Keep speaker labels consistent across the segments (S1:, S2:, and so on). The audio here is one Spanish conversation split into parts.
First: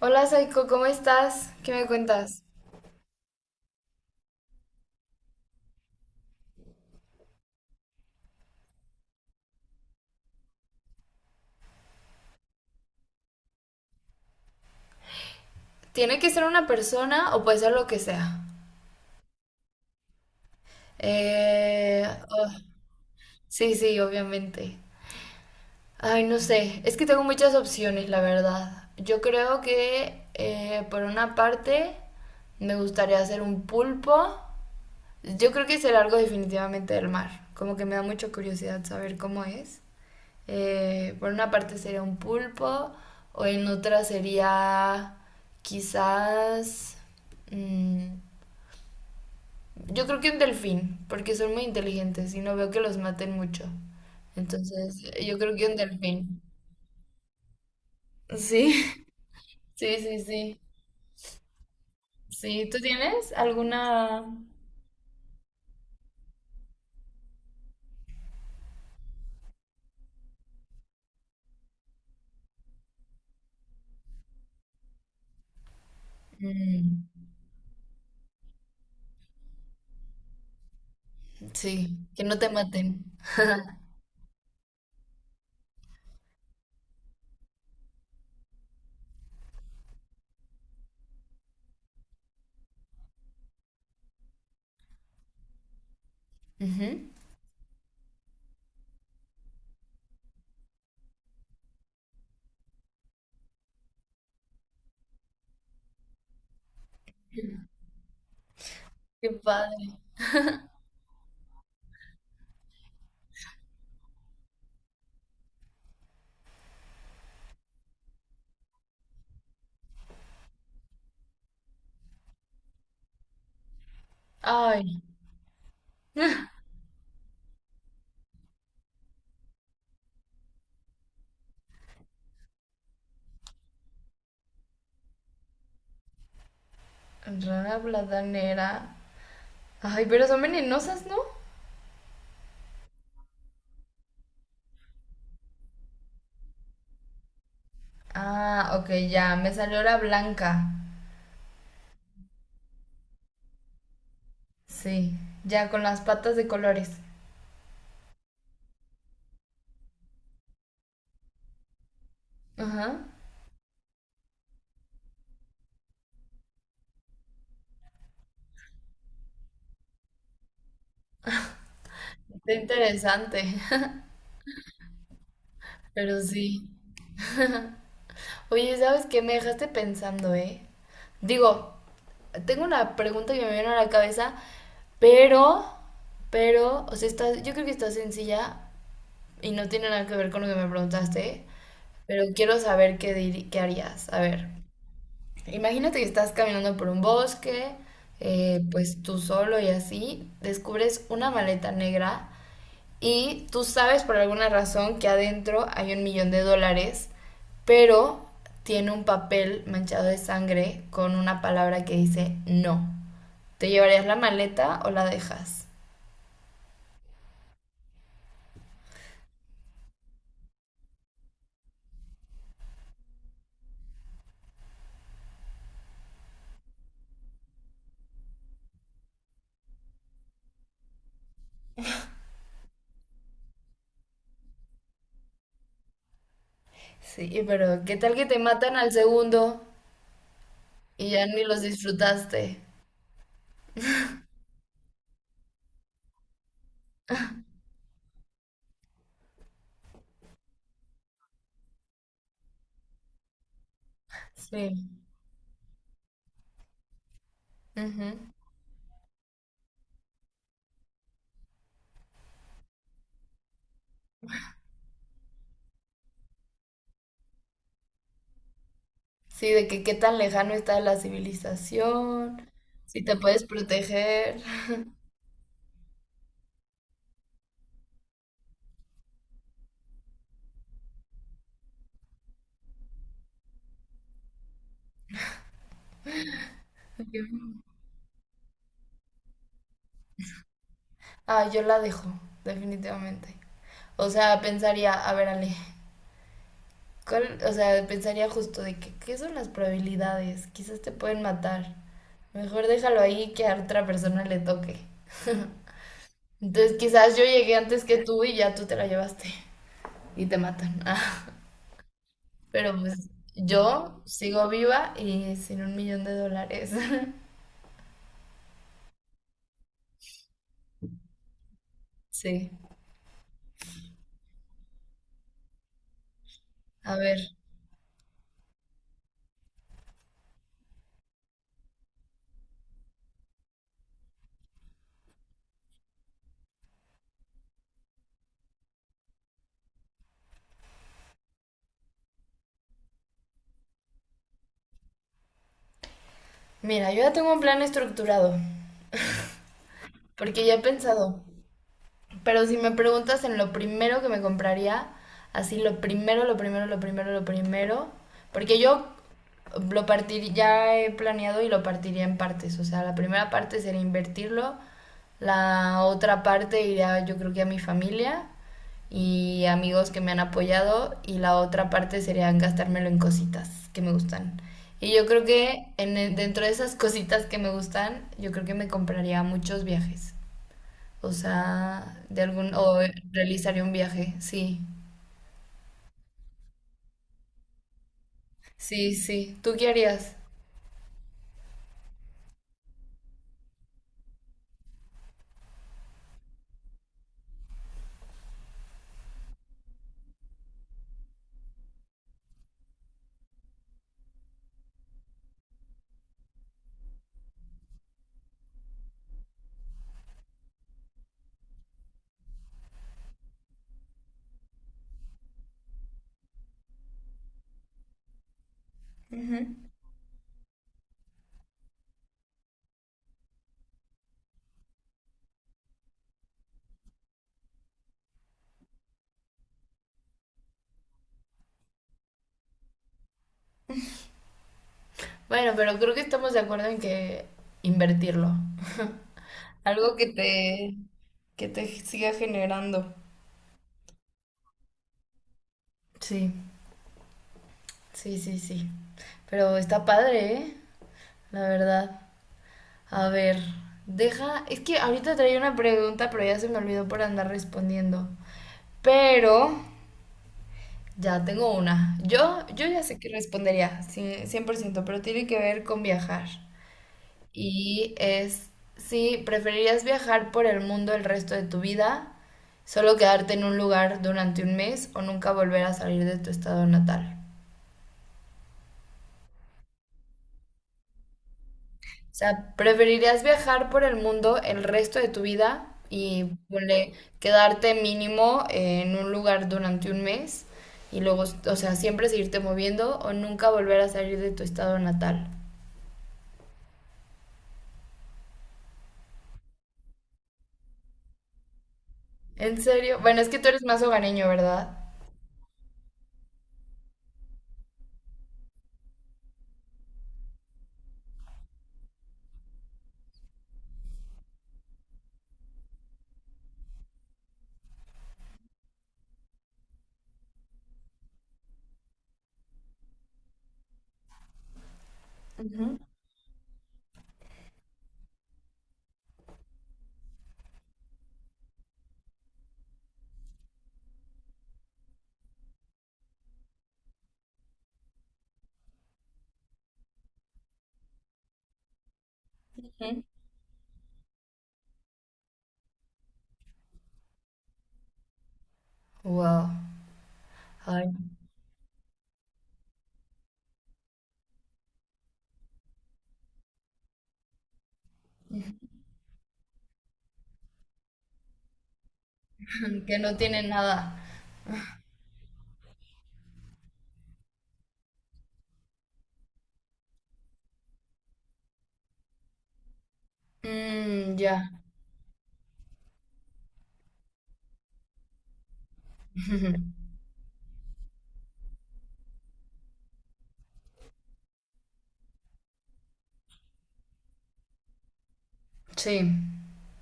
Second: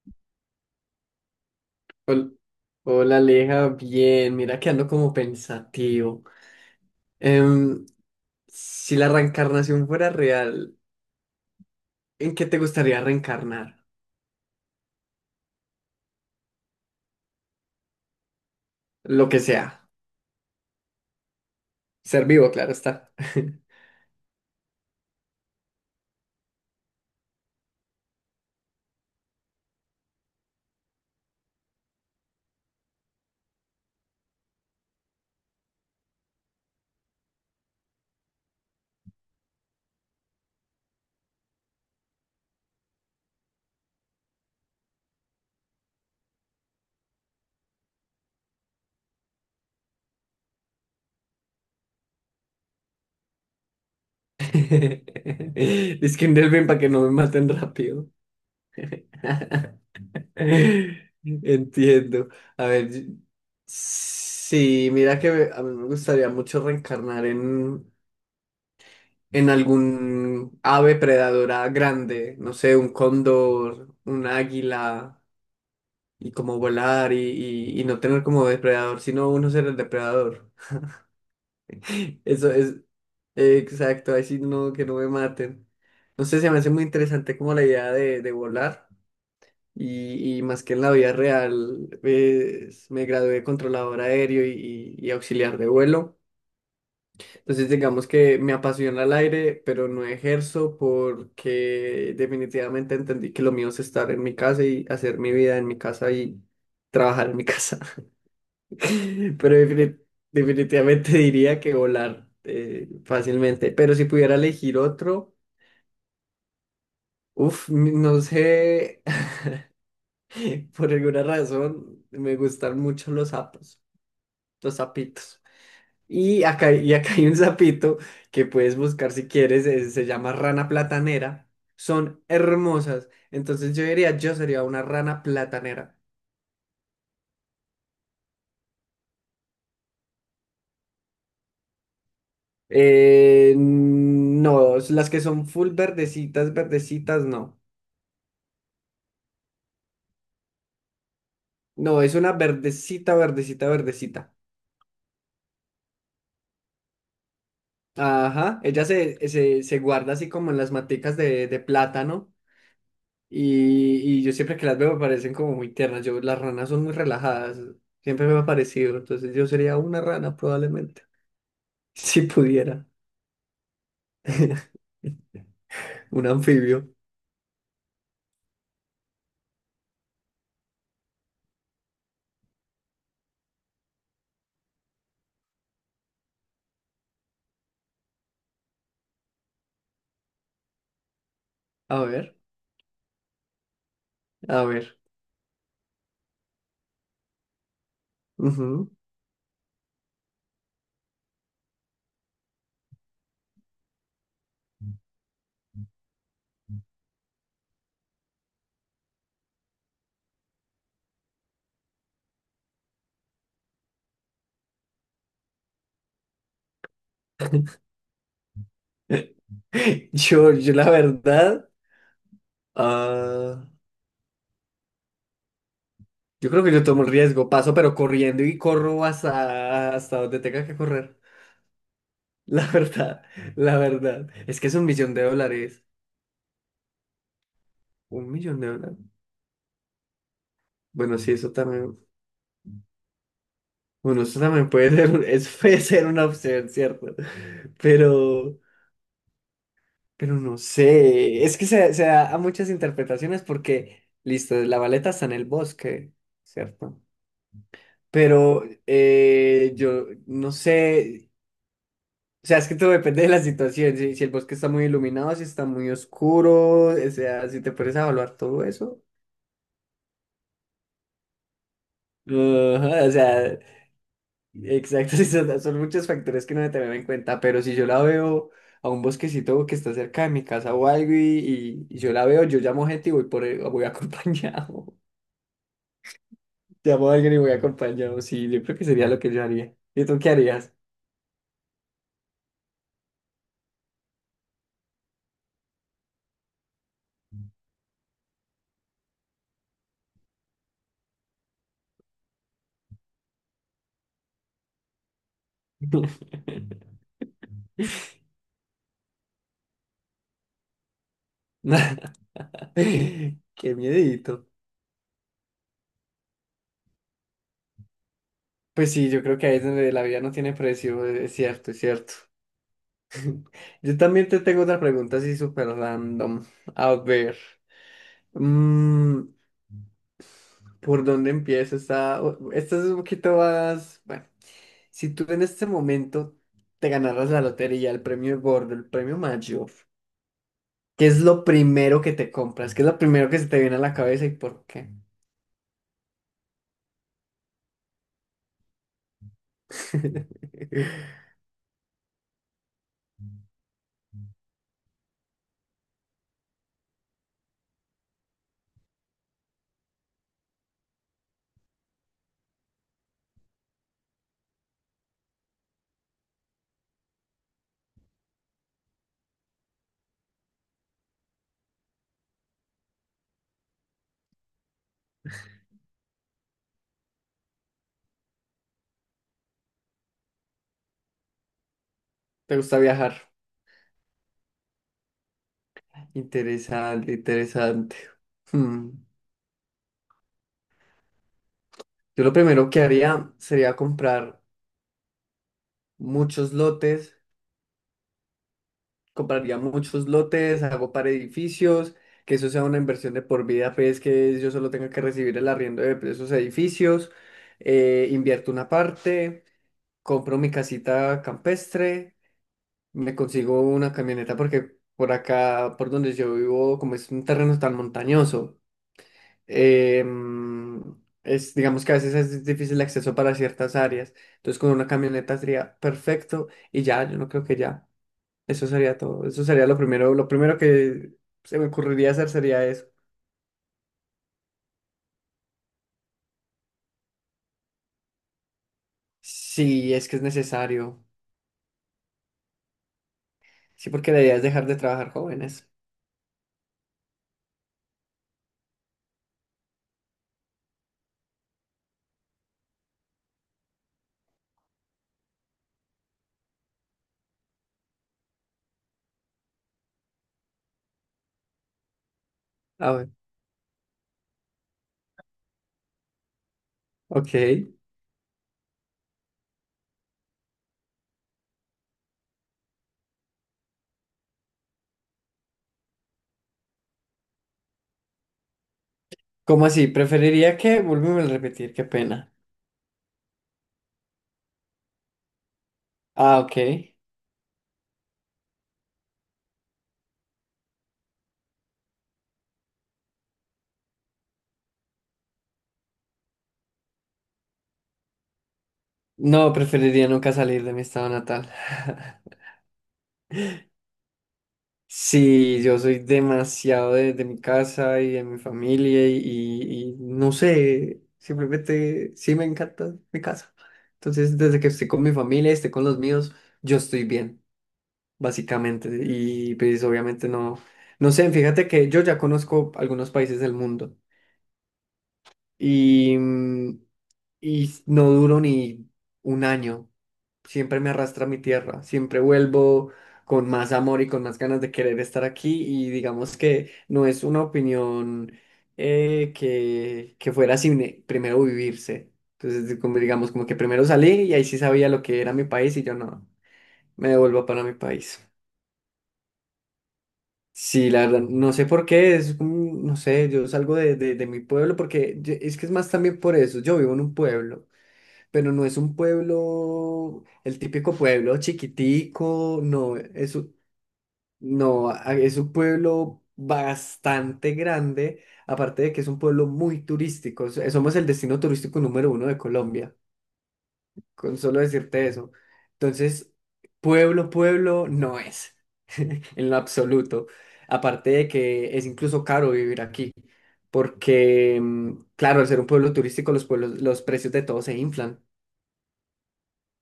S1: Hola Saiko, ¿cómo estás? ¿Qué me
S2: Hol-
S1: cuentas?
S2: Hola Aleja, bien, mira que ando como pensativo. Em, si la reencarnación fuera real, ¿en qué te gustaría reencarnar?
S1: ¿Tiene que ser una persona o puede ser lo que sea?
S2: Lo que sea.
S1: Eh,
S2: Ser
S1: oh,
S2: vivo, claro está.
S1: sí, sí, obviamente. Ay, no sé, es que tengo muchas opciones, la verdad. Yo creo que por una parte me gustaría hacer un pulpo. Yo creo que es el algo definitivamente del mar. Como que me da mucha curiosidad saber cómo es. Por una parte sería un pulpo, o en otra sería quizás, mm, yo creo que un delfín, porque son muy inteligentes y no veo que los maten mucho. Entonces, yo creo que un
S2: Es que
S1: delfín.
S2: bien para que no me maten rápido.
S1: Sí, sí, sí, sí.
S2: Entiendo.
S1: Sí,
S2: A
S1: ¿tú
S2: ver,
S1: tienes alguna...
S2: sí, mira que a mí me gustaría mucho reencarnar en algún ave predadora grande, no sé, un cóndor, un águila, y como
S1: Mm,
S2: volar y no tener como depredador, sino uno ser el depredador.
S1: sí, que no te
S2: Eso es
S1: maten?
S2: exacto, así no, que no me maten. No sé, se me hace muy interesante como la idea de volar. Y más que en la vida real, pues, me gradué de controlador aéreo y auxiliar de vuelo.
S1: Ujú.
S2: Entonces, digamos que me apasiona el aire, pero no ejerzo porque definitivamente entendí que lo mío es estar en mi casa y hacer mi vida en mi casa y trabajar en mi casa.
S1: Qué
S2: Pero
S1: padre.
S2: definitivamente diría que volar, fácilmente. Pero si pudiera elegir otro, uff, no sé, por alguna razón me gustan mucho los sapos, los
S1: Ay.
S2: sapitos. Y acá hay un sapito que puedes buscar si quieres, se llama rana platanera. Son hermosas. Entonces yo diría, yo sería una rana platanera.
S1: Rara bladanera. Ay, pero son venenosas, ¿no?
S2: No, las que son full verdecitas, verdecitas, no.
S1: Ah, ok, ya. Me salió la blanca.
S2: No, es una verdecita, verdecita, verdecita.
S1: Sí, ya con las patas de colores.
S2: Ajá, ella se guarda así como en las maticas de plátano.
S1: Ajá.
S2: Y yo siempre que las veo me parecen como muy tiernas. Yo, las ranas son muy relajadas. Siempre me ha parecido. Entonces yo sería una rana probablemente. Si
S1: Está
S2: pudiera.
S1: interesante. Pero
S2: Un
S1: sí.
S2: anfibio.
S1: Oye, ¿sabes qué? Me dejaste pensando, ¿eh? Digo, tengo una pregunta que me viene a la cabeza, pero, pero o sea, está, yo creo que está sencilla y no tiene nada que ver con lo que me preguntaste,
S2: A
S1: pero
S2: ver,
S1: quiero saber qué, qué harías. A ver.
S2: a ver.
S1: Imagínate que estás caminando por un bosque,
S2: Ujú.
S1: pues tú solo y así, descubres una maleta negra y tú sabes por alguna razón que adentro hay $1,000,000, pero tiene un papel manchado de sangre con una palabra que dice no. ¿Te llevarías la maleta o la dejas?
S2: Yo la verdad, ah, yo creo que yo tomo el riesgo. Paso pero corriendo y corro hasta donde tenga que correr. La verdad, la verdad. Es que es 1 millón de dólares.
S1: Sí, pero ¿qué tal que
S2: Un
S1: te
S2: millón de
S1: matan al
S2: dólares.
S1: segundo y
S2: Bueno,
S1: ya
S2: sí,
S1: ni
S2: eso
S1: los
S2: también.
S1: disfrutaste?
S2: Bueno, eso también puede ser, es puede ser una opción, ¿cierto? Pero, pero no sé, es que se da a muchas interpretaciones porque, listo, la
S1: Sí.
S2: baleta está en el bosque, ¿cierto?
S1: Ujú.
S2: Pero, yo no sé, o sea, es que todo depende de la situación, si el bosque está muy iluminado, si está muy oscuro, o sea, si te puedes evaluar todo eso.
S1: Sí, de que qué tan lejano está la civilización, si
S2: Ajá, o
S1: te puedes
S2: sea,
S1: proteger.
S2: exacto, sí, son muchos factores que no se tener en cuenta, pero si yo la veo a un bosquecito que está cerca de mi casa o algo y yo la veo, yo llamo gente y voy acompañado. Llamo a alguien y voy acompañado. Sí, yo creo que sería lo que yo haría. ¿Y tú qué harías?
S1: Ah, yo la dejo, definitivamente. O sea, pensaría, a ver, Ale, ¿cuál- o sea, pensaría justo de que, qué son las probabilidades, quizás te pueden matar. Mejor déjalo ahí que a otra persona le toque. Entonces, quizás yo llegué antes que tú y ya tú te la llevaste y te matan. Ah, pero pues
S2: Qué
S1: yo sigo
S2: miedito.
S1: viva y sin $1,000,000.
S2: Pues sí, yo creo que ahí es donde la vida no tiene precio, es cierto, es cierto.
S1: Sí,
S2: Yo también te tengo otra pregunta así súper random. A
S1: a ver.
S2: ver. mm, ¿Por dónde empiezo? Esta es un poquito más, bueno, si tú en este momento te ganaras la lotería, el premio gordo, el premio mayor, ¿qué es lo primero que te compras? ¿Qué es lo primero que se te viene a la cabeza y por qué?
S1: Mira, yo ya tengo un plan estructurado, porque ya he pensado, pero si me preguntas en lo primero que me compraría, así lo primero, lo primero, lo primero, lo primero, porque yo lo partiría, ya he planeado y lo partiría en partes, o sea, la primera parte sería invertirlo, la otra parte iría yo creo que a mi familia y amigos que me han apoyado y la otra parte sería gastármelo en cositas que me gustan. Y yo creo que en, dentro de esas cositas que me gustan, yo creo que me compraría muchos viajes. O sea, de algún,
S2: ¿Te
S1: o
S2: gusta viajar?
S1: realizaría un viaje, sí.
S2: Interesante, interesante. Hmm.
S1: Sí, sí. ¿Tú qué harías?
S2: Yo lo primero que haría sería comprar muchos lotes, compraría muchos lotes, hago para edificios, que eso sea una inversión de por vida, pues que yo solo tenga que recibir el arriendo de esos edificios, invierto una parte, compro mi casita campestre, me consigo una camioneta porque por acá, por donde yo vivo, como es un terreno tan montañoso,
S1: Ujú.
S2: em, es, digamos que a veces es difícil el acceso para ciertas áreas, entonces con una camioneta sería perfecto y ya, yo no creo que ya. Eso sería todo. Eso sería lo primero que se me ocurriría hacer sería eso.
S1: Bueno, pero creo que estamos de acuerdo en que invertirlo.
S2: Sí,
S1: Algo
S2: es que es necesario.
S1: que te siga generando.
S2: Sí, porque la idea es dejar de trabajar jóvenes.
S1: Sí, sí, sí, sí. Pero está padre, ¿eh? La verdad. A ver, deja. Es que ahorita traía una pregunta, pero ya se me olvidó por andar respondiendo. Pero ya tengo una. Yo ya
S2: A
S1: sé que
S2: ver,
S1: respondería, sí, 100% pero tiene que ver con viajar.
S2: ok.
S1: Y es si preferirías viajar por el mundo el resto de tu vida, solo quedarte en un lugar durante un mes o nunca volver a salir de tu estado natal.
S2: ¿Cómo así? Preferiría que, vuélveme a repetir, qué
S1: O
S2: pena.
S1: sea, preferirías viajar por el mundo el resto de tu vida y
S2: Ah, ok.
S1: ponle, quedarte mínimo en un lugar durante un mes y luego, o sea, siempre seguirte moviendo o nunca volver a salir de tu estado natal.
S2: No, preferiría nunca salir de mi estado natal.
S1: ¿En serio? Bueno, es que tú eres más hogareño, ¿verdad?
S2: Sí, yo soy demasiado de mi casa y de mi familia y, y no sé, simplemente sí me encanta mi casa. Entonces, desde que estoy con mi familia, esté con los míos, yo estoy bien, básicamente. Y pues obviamente no, no sé, fíjate que yo ya conozco algunos países del mundo
S1: Ujú.
S2: y, mm, y no duro ni un año. Siempre me arrastra a mi tierra, siempre vuelvo con más amor y con más ganas de querer estar aquí y digamos que no es una opinión, que fuera sin primero vivirse. Entonces, como digamos, como que primero salí y ahí sí sabía lo que era mi país y yo no, me devuelvo para mi país.
S1: Wow.
S2: Sí,
S1: Ay,
S2: la verdad, no sé por qué, es como, no sé, yo salgo de mi pueblo porque es que es más también por eso, yo vivo en un pueblo. Pero no es un pueblo, el típico pueblo chiquitico, no,
S1: que no
S2: es
S1: tiene
S2: un,
S1: nada.
S2: no, es un pueblo bastante grande, aparte de que es un pueblo muy turístico, somos el destino turístico número uno de Colombia,
S1: Mm,
S2: con
S1: ya.
S2: solo decirte eso. Entonces, pueblo, pueblo no es, en lo absoluto, aparte de que es incluso caro vivir aquí. Porque, claro, al ser un pueblo turístico, los pueblos, los precios de todo se inflan.
S1: Sí.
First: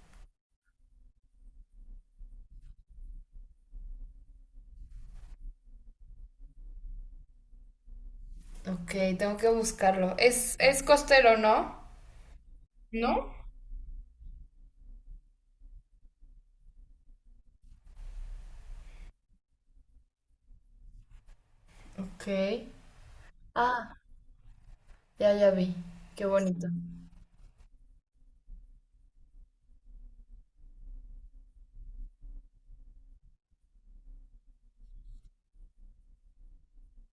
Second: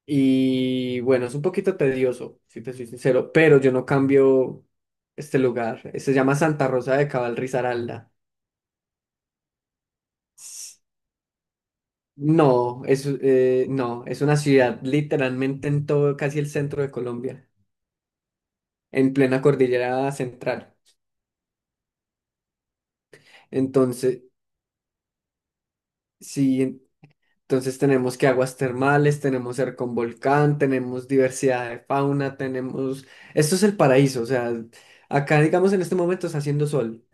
S2: Y bueno, es un poquito tedioso, si te soy sincero, pero yo no cambio este lugar. Se llama Santa Rosa de Cabal, Risaralda.
S1: Ok, tengo que buscarlo.
S2: S-
S1: Es costero, ¿no?
S2: No,
S1: ¿No?
S2: no, es una ciudad literalmente en todo, casi el centro de Colombia, en plena cordillera central.
S1: Ok. Ah,
S2: Entonces,
S1: ya, ya vi. Qué
S2: sí,
S1: bonito.
S2: entonces tenemos que aguas termales, tenemos ser con volcán, tenemos diversidad de fauna, tenemos... Esto es el paraíso, o sea, acá digamos en este momento está haciendo sol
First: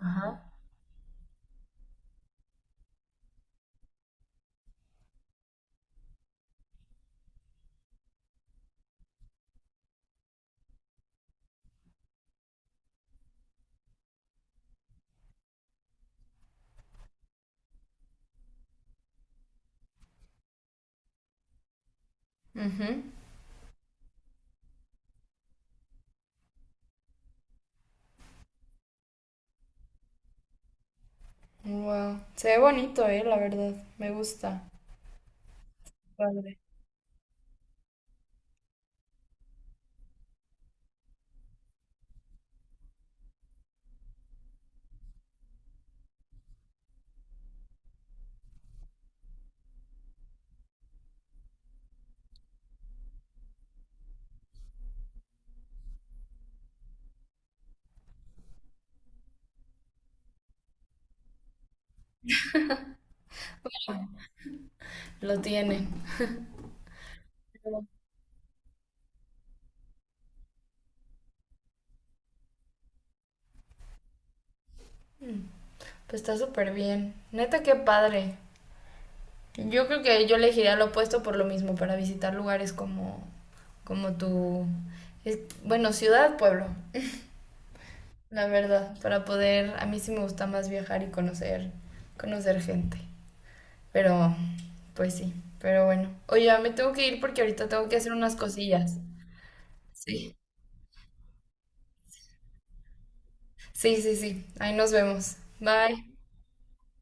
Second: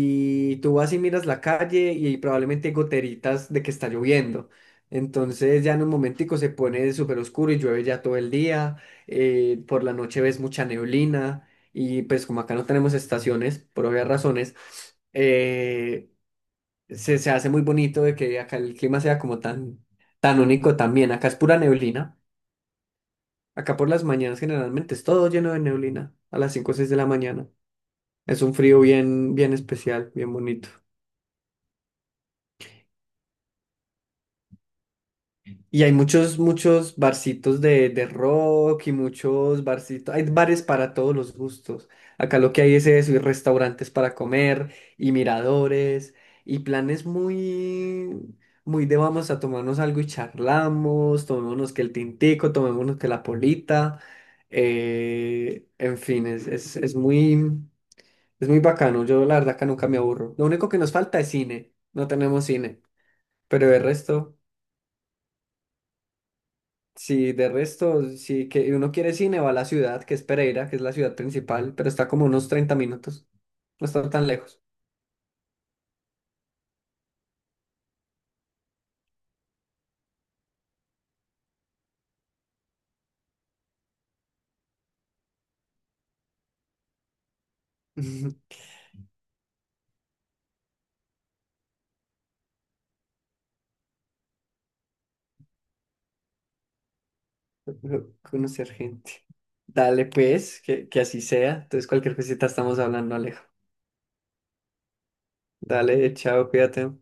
S1: Ajá.
S2: tú vas y miras la calle y probablemente hay goteritas de que está lloviendo. Entonces ya en un momentico se pone súper oscuro y llueve ya todo el día, por la noche ves mucha neblina y pues como acá no tenemos estaciones, por obvias razones, eh, se hace muy bonito de que acá el clima sea como tan, tan único también. Acá es pura neblina.
S1: Ujú.
S2: Acá por las mañanas generalmente es todo lleno de neblina a las 5 o 6 de la mañana. Es un frío bien, bien especial, bien bonito.
S1: Wow. Se ve bonito, la verdad. Me gusta.
S2: Y hay muchos,
S1: Padre.
S2: muchos barcitos de rock y muchos barcitos. Hay bares para todos los gustos. Acá lo que hay es eso, y restaurantes para comer, y miradores, y planes muy, muy de vamos a tomarnos algo y charlamos, tomémonos que el tintico, tomémonos que la polita. Eh, en fin, es muy bacano. Yo la verdad que nunca me aburro. Lo único que nos falta es cine. No tenemos cine. Pero el resto.
S1: Lo tiene.
S2: Sí, de resto, sí, que uno quiere cine, va a la ciudad, que es Pereira, que es la ciudad principal, pero está como unos 30 minutos. No está tan lejos.
S1: Pues está súper bien. Neta, qué padre. Yo creo que yo elegiría lo opuesto por lo mismo, para visitar lugares como, como tu, bueno, ciudad, pueblo, la verdad, para poder, a mí sí me gusta más viajar y conocer, conocer gente, pero, pues sí, pero bueno. Oye, ya me tengo que ir porque ahorita tengo que hacer unas
S2: Conocer
S1: cosillas.
S2: gente. Dale,
S1: Sí,
S2: pues, que así sea. Entonces, cualquier cosita estamos hablando, Alejo.
S1: sí, sí, sí, ahí nos vemos.
S2: Dale,
S1: Bye.
S2: chao, cuídate.